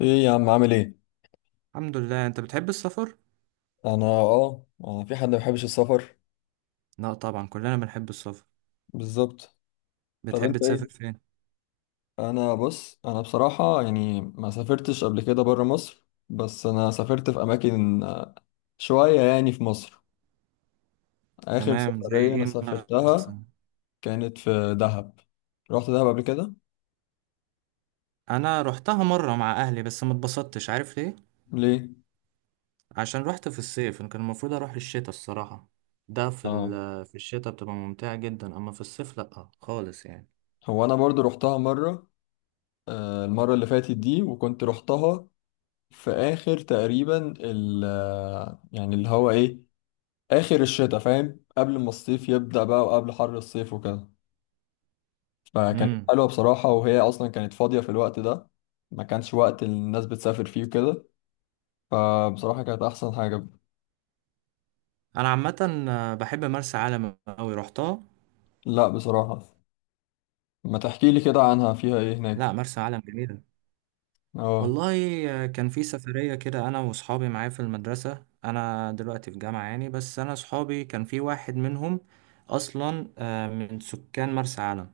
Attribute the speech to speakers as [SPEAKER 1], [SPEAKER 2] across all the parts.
[SPEAKER 1] ايه يا عم، عامل ايه؟
[SPEAKER 2] الحمد لله. انت بتحب السفر؟
[SPEAKER 1] انا، في حد ما بيحبش السفر؟
[SPEAKER 2] لا طبعا، كلنا بنحب السفر.
[SPEAKER 1] بالظبط. طب
[SPEAKER 2] بتحب
[SPEAKER 1] انت
[SPEAKER 2] تسافر
[SPEAKER 1] ايه؟
[SPEAKER 2] فين؟
[SPEAKER 1] بص انا بصراحه يعني ما سافرتش قبل كده بره مصر، بس انا سافرت في اماكن شويه يعني في مصر. اخر
[SPEAKER 2] تمام، زي
[SPEAKER 1] سفريه انا
[SPEAKER 2] ايه؟
[SPEAKER 1] سافرتها
[SPEAKER 2] مثلا.
[SPEAKER 1] كانت في دهب. رحت دهب قبل كده.
[SPEAKER 2] انا رحتها مره مع اهلي، بس ما اتبسطتش. عارف ليه؟
[SPEAKER 1] ليه؟
[SPEAKER 2] عشان رحت في الصيف، كان المفروض اروح الشتاء الصراحه. ده في
[SPEAKER 1] اه.
[SPEAKER 2] في الشتاء بتبقى ممتعه جدا، اما في الصيف لا خالص يعني.
[SPEAKER 1] هو انا برضو رحتها مره. المره اللي فاتت دي وكنت رحتها في اخر تقريبا ال آه، يعني اللي هو ايه، اخر الشتاء، فاهم، قبل ما الصيف يبدأ بقى وقبل حر الصيف وكده. فكانت
[SPEAKER 2] امم.
[SPEAKER 1] حلوة بصراحة، وهي اصلا كانت فاضية في الوقت ده. ما كانش وقت الناس بتسافر فيه وكده، فبصراحة كانت احسن حاجة.
[SPEAKER 2] انا عامه بحب مرسى علم قوي، رحتها.
[SPEAKER 1] لا بصراحة، ما تحكي لي كده عنها، فيها ايه
[SPEAKER 2] لا،
[SPEAKER 1] هناك؟
[SPEAKER 2] مرسى علم جميله.
[SPEAKER 1] اه،
[SPEAKER 2] والله. كان في سفرية كده أنا وصحابي معايا في المدرسة، أنا دلوقتي في جامعة يعني، بس أنا صحابي كان في واحد منهم أصلا من سكان مرسى علم.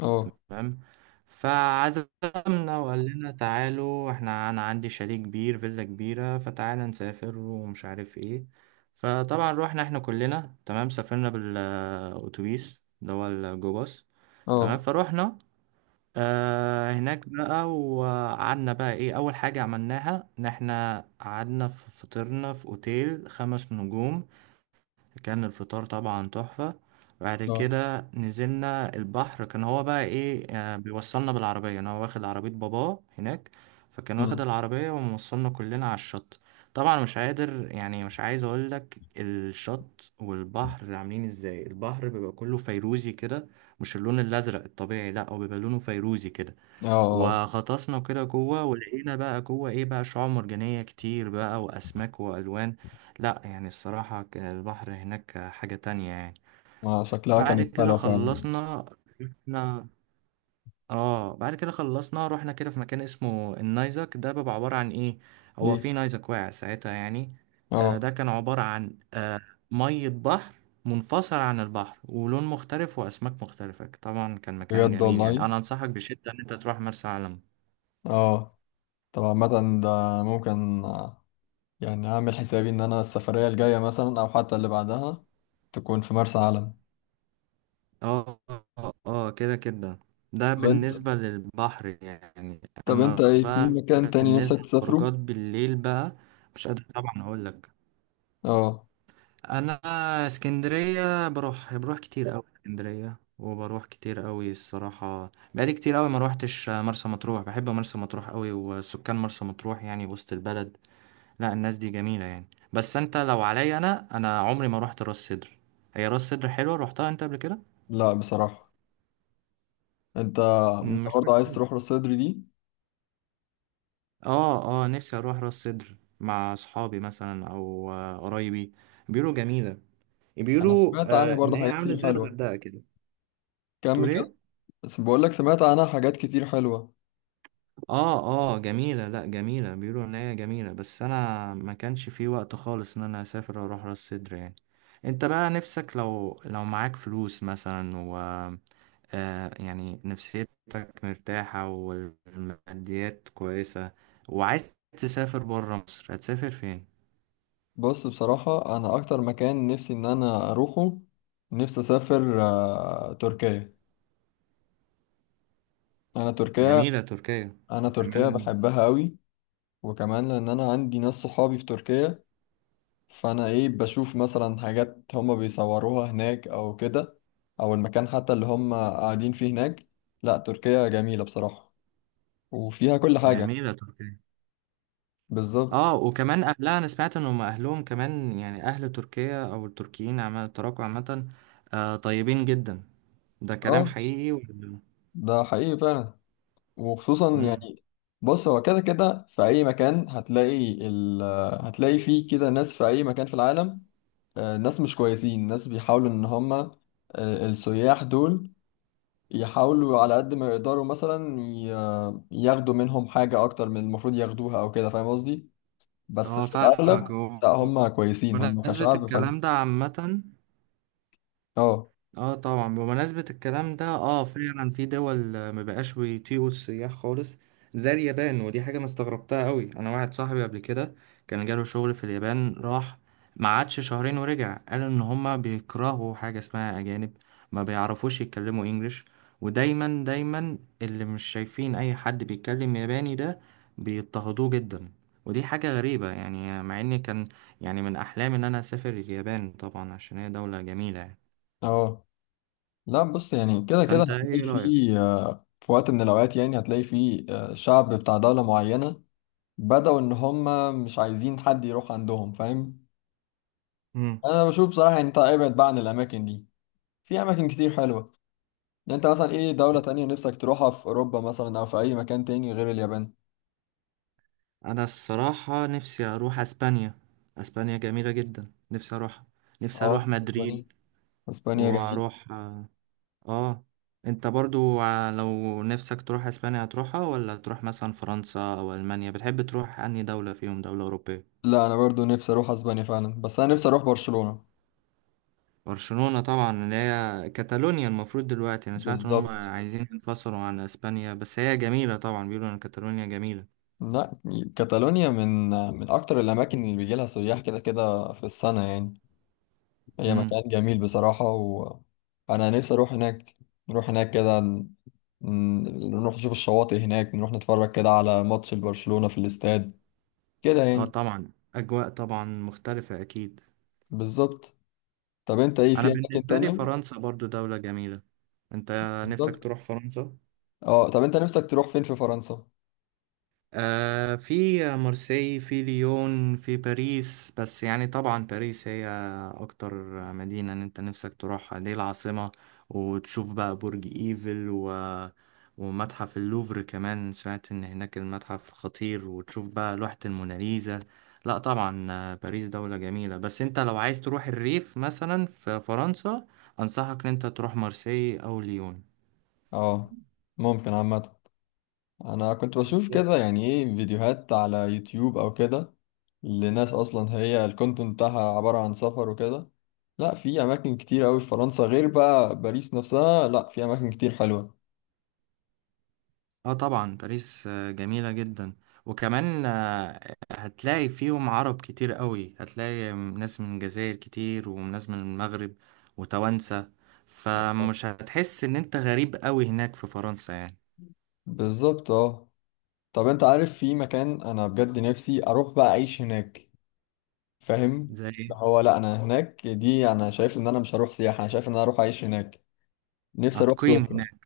[SPEAKER 1] اه،
[SPEAKER 2] تمام. فعزمنا وقال لنا تعالوا، احنا أنا عندي شاليه كبير، فيلا كبيرة، فتعالى نسافر ومش عارف ايه. فطبعا روحنا احنا كلنا. تمام، سافرنا بالأتوبيس اللي هو الجو باص. تمام
[SPEAKER 1] اه،
[SPEAKER 2] فروحنا. هناك بقى، وقعدنا بقى ايه، اول حاجة عملناها ان احنا قعدنا في فطرنا في اوتيل خمس نجوم. كان الفطار طبعا تحفة. بعد
[SPEAKER 1] اه.
[SPEAKER 2] كده نزلنا البحر، كان هو بقى ايه بيوصلنا بالعربية، انا واخد عربية باباه هناك. فكان واخد
[SPEAKER 1] أمم.
[SPEAKER 2] العربية وموصلنا كلنا على الشط. طبعا مش قادر يعني مش عايز اقول لك الشط والبحر عاملين ازاي. البحر بيبقى كله فيروزي كده، مش اللون الازرق الطبيعي، لا هو بيبقى لونه فيروزي كده.
[SPEAKER 1] اه، اه،
[SPEAKER 2] وغطسنا كده جوه، ولقينا بقى جوه ايه بقى شعاب مرجانية كتير بقى، واسماك والوان. لا يعني الصراحة كان البحر هناك حاجة تانية يعني.
[SPEAKER 1] ما شكلها
[SPEAKER 2] بعد
[SPEAKER 1] كانت
[SPEAKER 2] كده
[SPEAKER 1] حلوة فعلا.
[SPEAKER 2] خلصنا. رحنا. كده في مكان اسمه النايزك. ده بيبقى عبارة عن ايه، هو
[SPEAKER 1] ايه؟
[SPEAKER 2] في نايزك واقع ساعتها يعني.
[SPEAKER 1] اه،
[SPEAKER 2] ده كان عبارة عن مية بحر منفصل عن البحر، ولون مختلف، واسماك مختلفة. طبعا كان مكان
[SPEAKER 1] بجد
[SPEAKER 2] جميل يعني،
[SPEAKER 1] والله؟
[SPEAKER 2] انا انصحك بشدة ان انت تروح مرسى علم.
[SPEAKER 1] اه طبعا، مثلا ده ممكن يعني اعمل حسابي ان انا السفرية الجاية مثلا او حتى اللي بعدها تكون في مرسى علم.
[SPEAKER 2] اه. اه كده كده. ده
[SPEAKER 1] طب انت
[SPEAKER 2] بالنسبة للبحر يعني.
[SPEAKER 1] طب انت
[SPEAKER 2] اما
[SPEAKER 1] ايه، في
[SPEAKER 2] بقى
[SPEAKER 1] مكان تاني
[SPEAKER 2] بالنسبة
[SPEAKER 1] نفسك تسافره؟
[SPEAKER 2] للخروجات بالليل بقى، مش قادر طبعا اقول لك.
[SPEAKER 1] اه.
[SPEAKER 2] انا اسكندرية بروح كتير قوي اسكندرية، وبروح كتير قوي الصراحة. بقالي كتير قوي ما روحتش مرسى مطروح. بحب مرسى مطروح قوي، وسكان مرسى مطروح يعني وسط البلد. لا الناس دي جميلة يعني، بس انت لو عليا انا عمري ما روحت راس سدر. هي راس سدر حلوة؟ روحتها انت قبل كده؟
[SPEAKER 1] لا بصراحة. انت انت
[SPEAKER 2] مش
[SPEAKER 1] برضه عايز
[SPEAKER 2] مشكلة.
[SPEAKER 1] تروح راس سدر دي؟
[SPEAKER 2] اه اه، نفسي اروح راس سدر مع اصحابي مثلا، او قرايبي. بيقولوا جميله.
[SPEAKER 1] انا
[SPEAKER 2] بيقولوا
[SPEAKER 1] سمعت عنها
[SPEAKER 2] ان
[SPEAKER 1] برضه
[SPEAKER 2] هي
[SPEAKER 1] حاجات
[SPEAKER 2] عامله
[SPEAKER 1] كتير
[SPEAKER 2] زي
[SPEAKER 1] حلوة.
[SPEAKER 2] الغردقه كده. تقول
[SPEAKER 1] كمل كده.
[SPEAKER 2] ايه؟
[SPEAKER 1] بس بقول لك سمعت عنها حاجات كتير حلوة.
[SPEAKER 2] اه اه جميله، لا جميله، بيقولوا ان هي جميله، بس انا ما كانش في وقت خالص ان انا اسافر واروح راس سدر يعني. انت بقى نفسك، لو معاك فلوس مثلا، و يعني نفسيتك مرتاحه والماديات كويسه، وعايز تسافر بره مصر، هتسافر فين؟
[SPEAKER 1] بص، بصراحة انا اكتر مكان نفسي ان انا اروحه، نفسي اسافر تركيا. انا تركيا
[SPEAKER 2] جميلة تركيا.
[SPEAKER 1] انا تركيا
[SPEAKER 2] وكمان.
[SPEAKER 1] بحبها قوي. وكمان لان انا عندي ناس صحابي في تركيا، فانا ايه بشوف مثلا حاجات هما بيصوروها هناك او كده، او المكان حتى اللي هما قاعدين فيه هناك. لا تركيا جميلة بصراحة، وفيها كل حاجة.
[SPEAKER 2] جميلة تركيا.
[SPEAKER 1] بالظبط.
[SPEAKER 2] اه وكمان اهلها، انا سمعت ان هم اهلهم كمان يعني، اهل تركيا او التركيين عامة، التراكو عامة، طيبين جدا. ده كلام
[SPEAKER 1] اه،
[SPEAKER 2] حقيقي ولا؟
[SPEAKER 1] ده حقيقي فعلا، وخصوصا
[SPEAKER 2] مم.
[SPEAKER 1] يعني، بص هو كده كده في اي مكان هتلاقي هتلاقي فيه كده ناس في اي مكان في العالم. ناس مش كويسين، ناس بيحاولوا ان هما، السياح دول يحاولوا على قد ما يقدروا مثلا ياخدوا منهم حاجة أكتر من المفروض ياخدوها أو كده، فاهم قصدي؟ بس
[SPEAKER 2] اه
[SPEAKER 1] في
[SPEAKER 2] فاهمك
[SPEAKER 1] الأغلب
[SPEAKER 2] و-
[SPEAKER 1] لا هم كويسين، هم
[SPEAKER 2] ونسبة
[SPEAKER 1] كشعب حلو.
[SPEAKER 2] الكلام ده عامة؟
[SPEAKER 1] اه،
[SPEAKER 2] اه طبعا. بمناسبة الكلام ده، اه فعلا في دول مبقاش بيطيقوا السياح خالص، زي اليابان. ودي حاجة انا استغربتها قوي. انا واحد صاحبي قبل كده كان جاله شغل في اليابان، راح ما قعدش شهرين ورجع. قال ان هما بيكرهوا حاجة اسمها اجانب. ما بيعرفوش يتكلموا انجليش. ودايما دايما اللي مش شايفين اي حد بيتكلم ياباني ده بيضطهدوه جدا. ودي حاجة غريبة يعني، مع اني كان يعني من احلامي ان انا اسافر اليابان، طبعا عشان هي دولة جميلة يعني.
[SPEAKER 1] اه. لا، بص يعني كده كده
[SPEAKER 2] فانت
[SPEAKER 1] هتلاقي
[SPEAKER 2] ايه رأيك؟
[SPEAKER 1] فيه في وقت من الأوقات يعني هتلاقي فيه شعب بتاع دولة معينة بدأوا إن هم مش عايزين حد يروح عندهم، فاهم؟
[SPEAKER 2] امم.
[SPEAKER 1] أنا بشوف بصراحة، يعني أنت ابعد بقى عن الأماكن دي، في أماكن كتير حلوة. يعني أنت مثلا إيه دولة تانية نفسك تروحها في أوروبا مثلا أو في أي مكان تاني غير اليابان؟
[SPEAKER 2] انا الصراحة نفسي اروح اسبانيا. اسبانيا جميلة جدا، نفسي اروح. نفسي
[SPEAKER 1] اه
[SPEAKER 2] اروح
[SPEAKER 1] اسبانيا.
[SPEAKER 2] مدريد.
[SPEAKER 1] اسبانيا جميل.
[SPEAKER 2] واروح اه آه. انت برضو لو نفسك تروح اسبانيا هتروحها، ولا تروح مثلا فرنسا او المانيا؟ بتحب تروح انهي دولة فيهم، دولة اوروبية؟
[SPEAKER 1] لا انا برضو نفسي اروح اسبانيا فعلا، بس انا نفسي اروح برشلونة.
[SPEAKER 2] برشلونة طبعا، اللي هي كاتالونيا. المفروض دلوقتي انا سمعت ان هم
[SPEAKER 1] بالظبط.
[SPEAKER 2] عايزين ينفصلوا عن اسبانيا، بس هي جميلة طبعا، بيقولوا ان كاتالونيا جميلة.
[SPEAKER 1] لا كاتالونيا من اكتر الاماكن اللي بيجي لها سياح كده كده في السنة يعني. هي
[SPEAKER 2] امم.
[SPEAKER 1] مكان جميل بصراحة، وانا نفسي اروح هناك، نروح هناك كده، نروح نشوف الشواطئ هناك، نروح نتفرج كده على ماتش البرشلونة في الاستاد كده
[SPEAKER 2] اه
[SPEAKER 1] يعني.
[SPEAKER 2] طبعا اجواء طبعا مختلفة اكيد.
[SPEAKER 1] بالظبط. طب انت ايه،
[SPEAKER 2] انا
[SPEAKER 1] في اماكن
[SPEAKER 2] بالنسبه لي
[SPEAKER 1] تانية؟
[SPEAKER 2] فرنسا برضو دوله جميله. انت نفسك
[SPEAKER 1] بالظبط.
[SPEAKER 2] تروح فرنسا؟
[SPEAKER 1] اه، طب انت نفسك تروح فين في فرنسا؟
[SPEAKER 2] في مارسي، في ليون، في باريس، بس يعني طبعا باريس هي اكتر مدينة ان انت نفسك تروحها، دي العاصمة. وتشوف بقى برج ايفل، و... ومتحف اللوفر كمان. سمعت ان هناك المتحف خطير، وتشوف بقى لوحة الموناليزا. لا طبعا، باريس دولة جميلة، بس انت لو عايز تروح الريف مثلا في فرنسا، انصحك ان انت تروح مارسي او ليون.
[SPEAKER 1] اه ممكن عامة، انا كنت بشوف كده يعني ايه فيديوهات على يوتيوب او كده، لناس اصلا هي الكونتنت بتاعها عبارة عن سفر وكده. لا، في اماكن كتير قوي في فرنسا غير بقى باريس نفسها، لا في اماكن كتير حلوة.
[SPEAKER 2] اه طبعا باريس جميلة جدا. وكمان هتلاقي فيهم عرب كتير قوي، هتلاقي ناس من الجزائر كتير، وناس من المغرب، وتوانسة. فمش هتحس ان انت غريب قوي هناك في فرنسا يعني.
[SPEAKER 1] بالظبط. اه، طب انت عارف في مكان انا بجد نفسي اروح بقى اعيش هناك، فاهم؟
[SPEAKER 2] زي ايه؟
[SPEAKER 1] ده هو، لا انا هناك دي انا شايف ان انا مش هروح سياحة، انا شايف ان انا اروح اعيش هناك. نفسي اروح
[SPEAKER 2] هتقيم
[SPEAKER 1] سويسرا.
[SPEAKER 2] هناك؟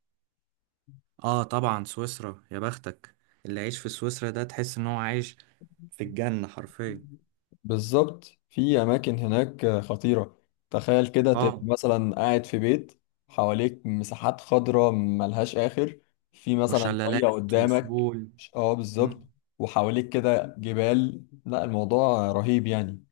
[SPEAKER 2] اه طبعا سويسرا يا بختك، اللي عايش في سويسرا ده تحس ان هو عايش في الجنة حرفيا.
[SPEAKER 1] بالظبط، في أماكن هناك خطيرة. تخيل كده تبقى
[SPEAKER 2] اه،
[SPEAKER 1] مثلا قاعد في بيت، حواليك مساحات خضراء ملهاش آخر، في مثلا مية
[SPEAKER 2] وشلالات
[SPEAKER 1] قدامك.
[SPEAKER 2] وسهول.
[SPEAKER 1] اه بالظبط.
[SPEAKER 2] مم.
[SPEAKER 1] وحواليك كده جبال، لا الموضوع رهيب يعني.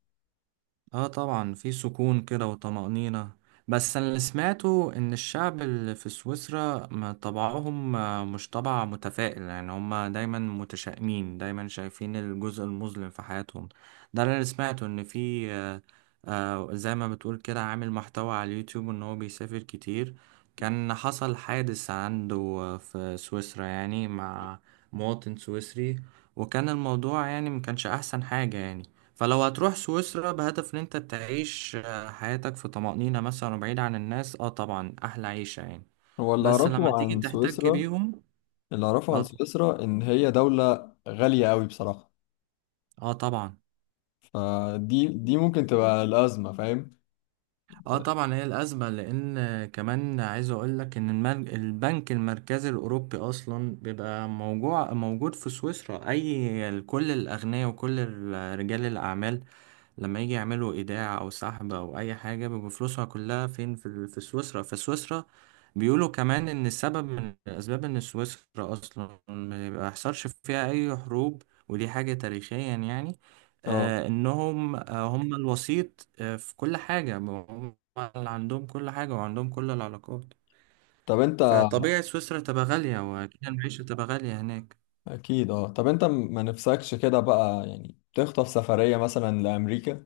[SPEAKER 2] اه طبعا في سكون كده وطمأنينة. بس انا اللي سمعته ان الشعب اللي في سويسرا ما طبعهم مش طبع متفائل يعني. هم دايما متشائمين، دايما شايفين الجزء المظلم في حياتهم. ده اللي أنا سمعته ان في زي ما بتقول كده عامل محتوى على اليوتيوب ان هو بيسافر كتير، كان حصل حادث عنده في سويسرا، يعني مع مواطن سويسري، وكان الموضوع يعني ما كانش احسن حاجة يعني. فلو هتروح سويسرا بهدف ان انت تعيش حياتك في طمأنينة مثلا، وبعيد عن الناس، اه طبعا احلى عيشة يعني،
[SPEAKER 1] هو اللي
[SPEAKER 2] بس لما
[SPEAKER 1] أعرفه
[SPEAKER 2] تيجي
[SPEAKER 1] عن
[SPEAKER 2] تحتك
[SPEAKER 1] سويسرا
[SPEAKER 2] بيهم.
[SPEAKER 1] اللي أعرفه
[SPEAKER 2] اه
[SPEAKER 1] عن
[SPEAKER 2] ط-
[SPEAKER 1] سويسرا إن هي دولة غالية أوي بصراحة.
[SPEAKER 2] اه طبعا.
[SPEAKER 1] فدي ممكن تبقى الأزمة، فاهم؟
[SPEAKER 2] اه طبعا هي الازمة، لان كمان عايز اقول لك ان البنك المركزي الاوروبي اصلا بيبقى موجود في سويسرا. اي كل الاغنياء وكل رجال الاعمال لما يجي يعملوا ايداع او سحب او اي حاجه، بيبقى فلوسها كلها فين، في في سويسرا. فسويسرا بيقولوا كمان ان السبب من الاسباب ان سويسرا اصلا ما بيحصلش فيها اي حروب، ودي حاجه تاريخيا يعني.
[SPEAKER 1] اه.
[SPEAKER 2] انهم هم الوسيط في كل حاجه، هم اللي عندهم كل حاجه، وعندهم كل العلاقات.
[SPEAKER 1] طب أنت.
[SPEAKER 2] فطبيعي سويسرا تبقى غاليه، واكيد المعيشه تبقى غاليه هناك.
[SPEAKER 1] اكيد. اه، طب انت ما نفسكش كده بقى يعني تخطف سفرية مثلا لامريكا؟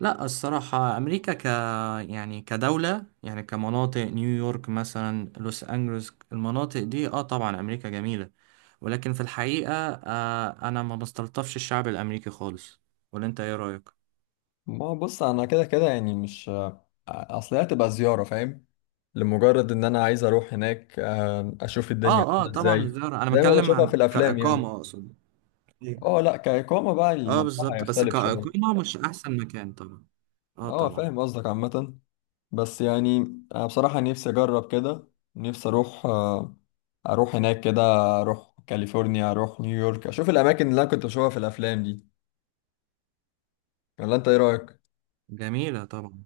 [SPEAKER 2] لا الصراحة أمريكا يعني كدولة، يعني كمناطق، نيويورك مثلا، لوس أنجلوس، المناطق دي اه طبعا أمريكا جميلة. ولكن في الحقيقة أنا ما بستلطفش الشعب الأمريكي خالص. ولا أنت إيه رأيك؟
[SPEAKER 1] ما هو بص انا كده كده يعني مش، اصل هي هتبقى زيارة، فاهم؟ لمجرد ان انا عايز اروح هناك، اشوف الدنيا
[SPEAKER 2] اه اه
[SPEAKER 1] عاملة
[SPEAKER 2] طبعا
[SPEAKER 1] ازاي،
[SPEAKER 2] الزيارة، أنا
[SPEAKER 1] زي ما
[SPEAKER 2] بتكلم
[SPEAKER 1] بشوفها في
[SPEAKER 2] عن
[SPEAKER 1] الافلام يعني.
[SPEAKER 2] كإقامة أقصد. إيه.
[SPEAKER 1] اه لا، كإقامة بقى
[SPEAKER 2] اه
[SPEAKER 1] الموضوع
[SPEAKER 2] بالظبط، بس
[SPEAKER 1] هيختلف شوية.
[SPEAKER 2] كإقامة مش أحسن مكان طبعا. اه
[SPEAKER 1] اه
[SPEAKER 2] طبعا.
[SPEAKER 1] فاهم قصدك عامة، بس يعني انا بصراحة نفسي اجرب كده. نفسي اروح هناك كده، اروح كاليفورنيا، اروح نيويورك، اشوف الاماكن اللي انا كنت بشوفها في الافلام دي، ولا انت ايه رأيك؟
[SPEAKER 2] جميلة طبعا.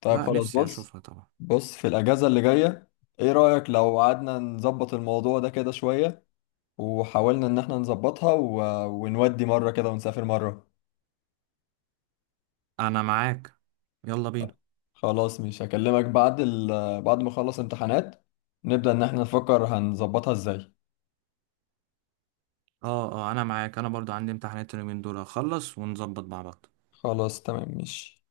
[SPEAKER 1] طيب
[SPEAKER 2] لا
[SPEAKER 1] خلاص.
[SPEAKER 2] نفسي
[SPEAKER 1] بص
[SPEAKER 2] أشوفها طبعا.
[SPEAKER 1] بص في الأجازة اللي جاية، ايه رأيك لو قعدنا نظبط الموضوع ده كده شوية، وحاولنا ان احنا نظبطها، ونودي مرة كده ونسافر مرة.
[SPEAKER 2] أنا معاك. يلا بينا.
[SPEAKER 1] خلاص مش هكلمك بعد بعد ما اخلص امتحانات، نبدأ ان احنا نفكر هنظبطها ازاي.
[SPEAKER 2] اه اه انا معاك، انا برضو عندي امتحانات اليومين دول، اخلص ونظبط مع بعض.
[SPEAKER 1] خلاص، تمام، ماشي.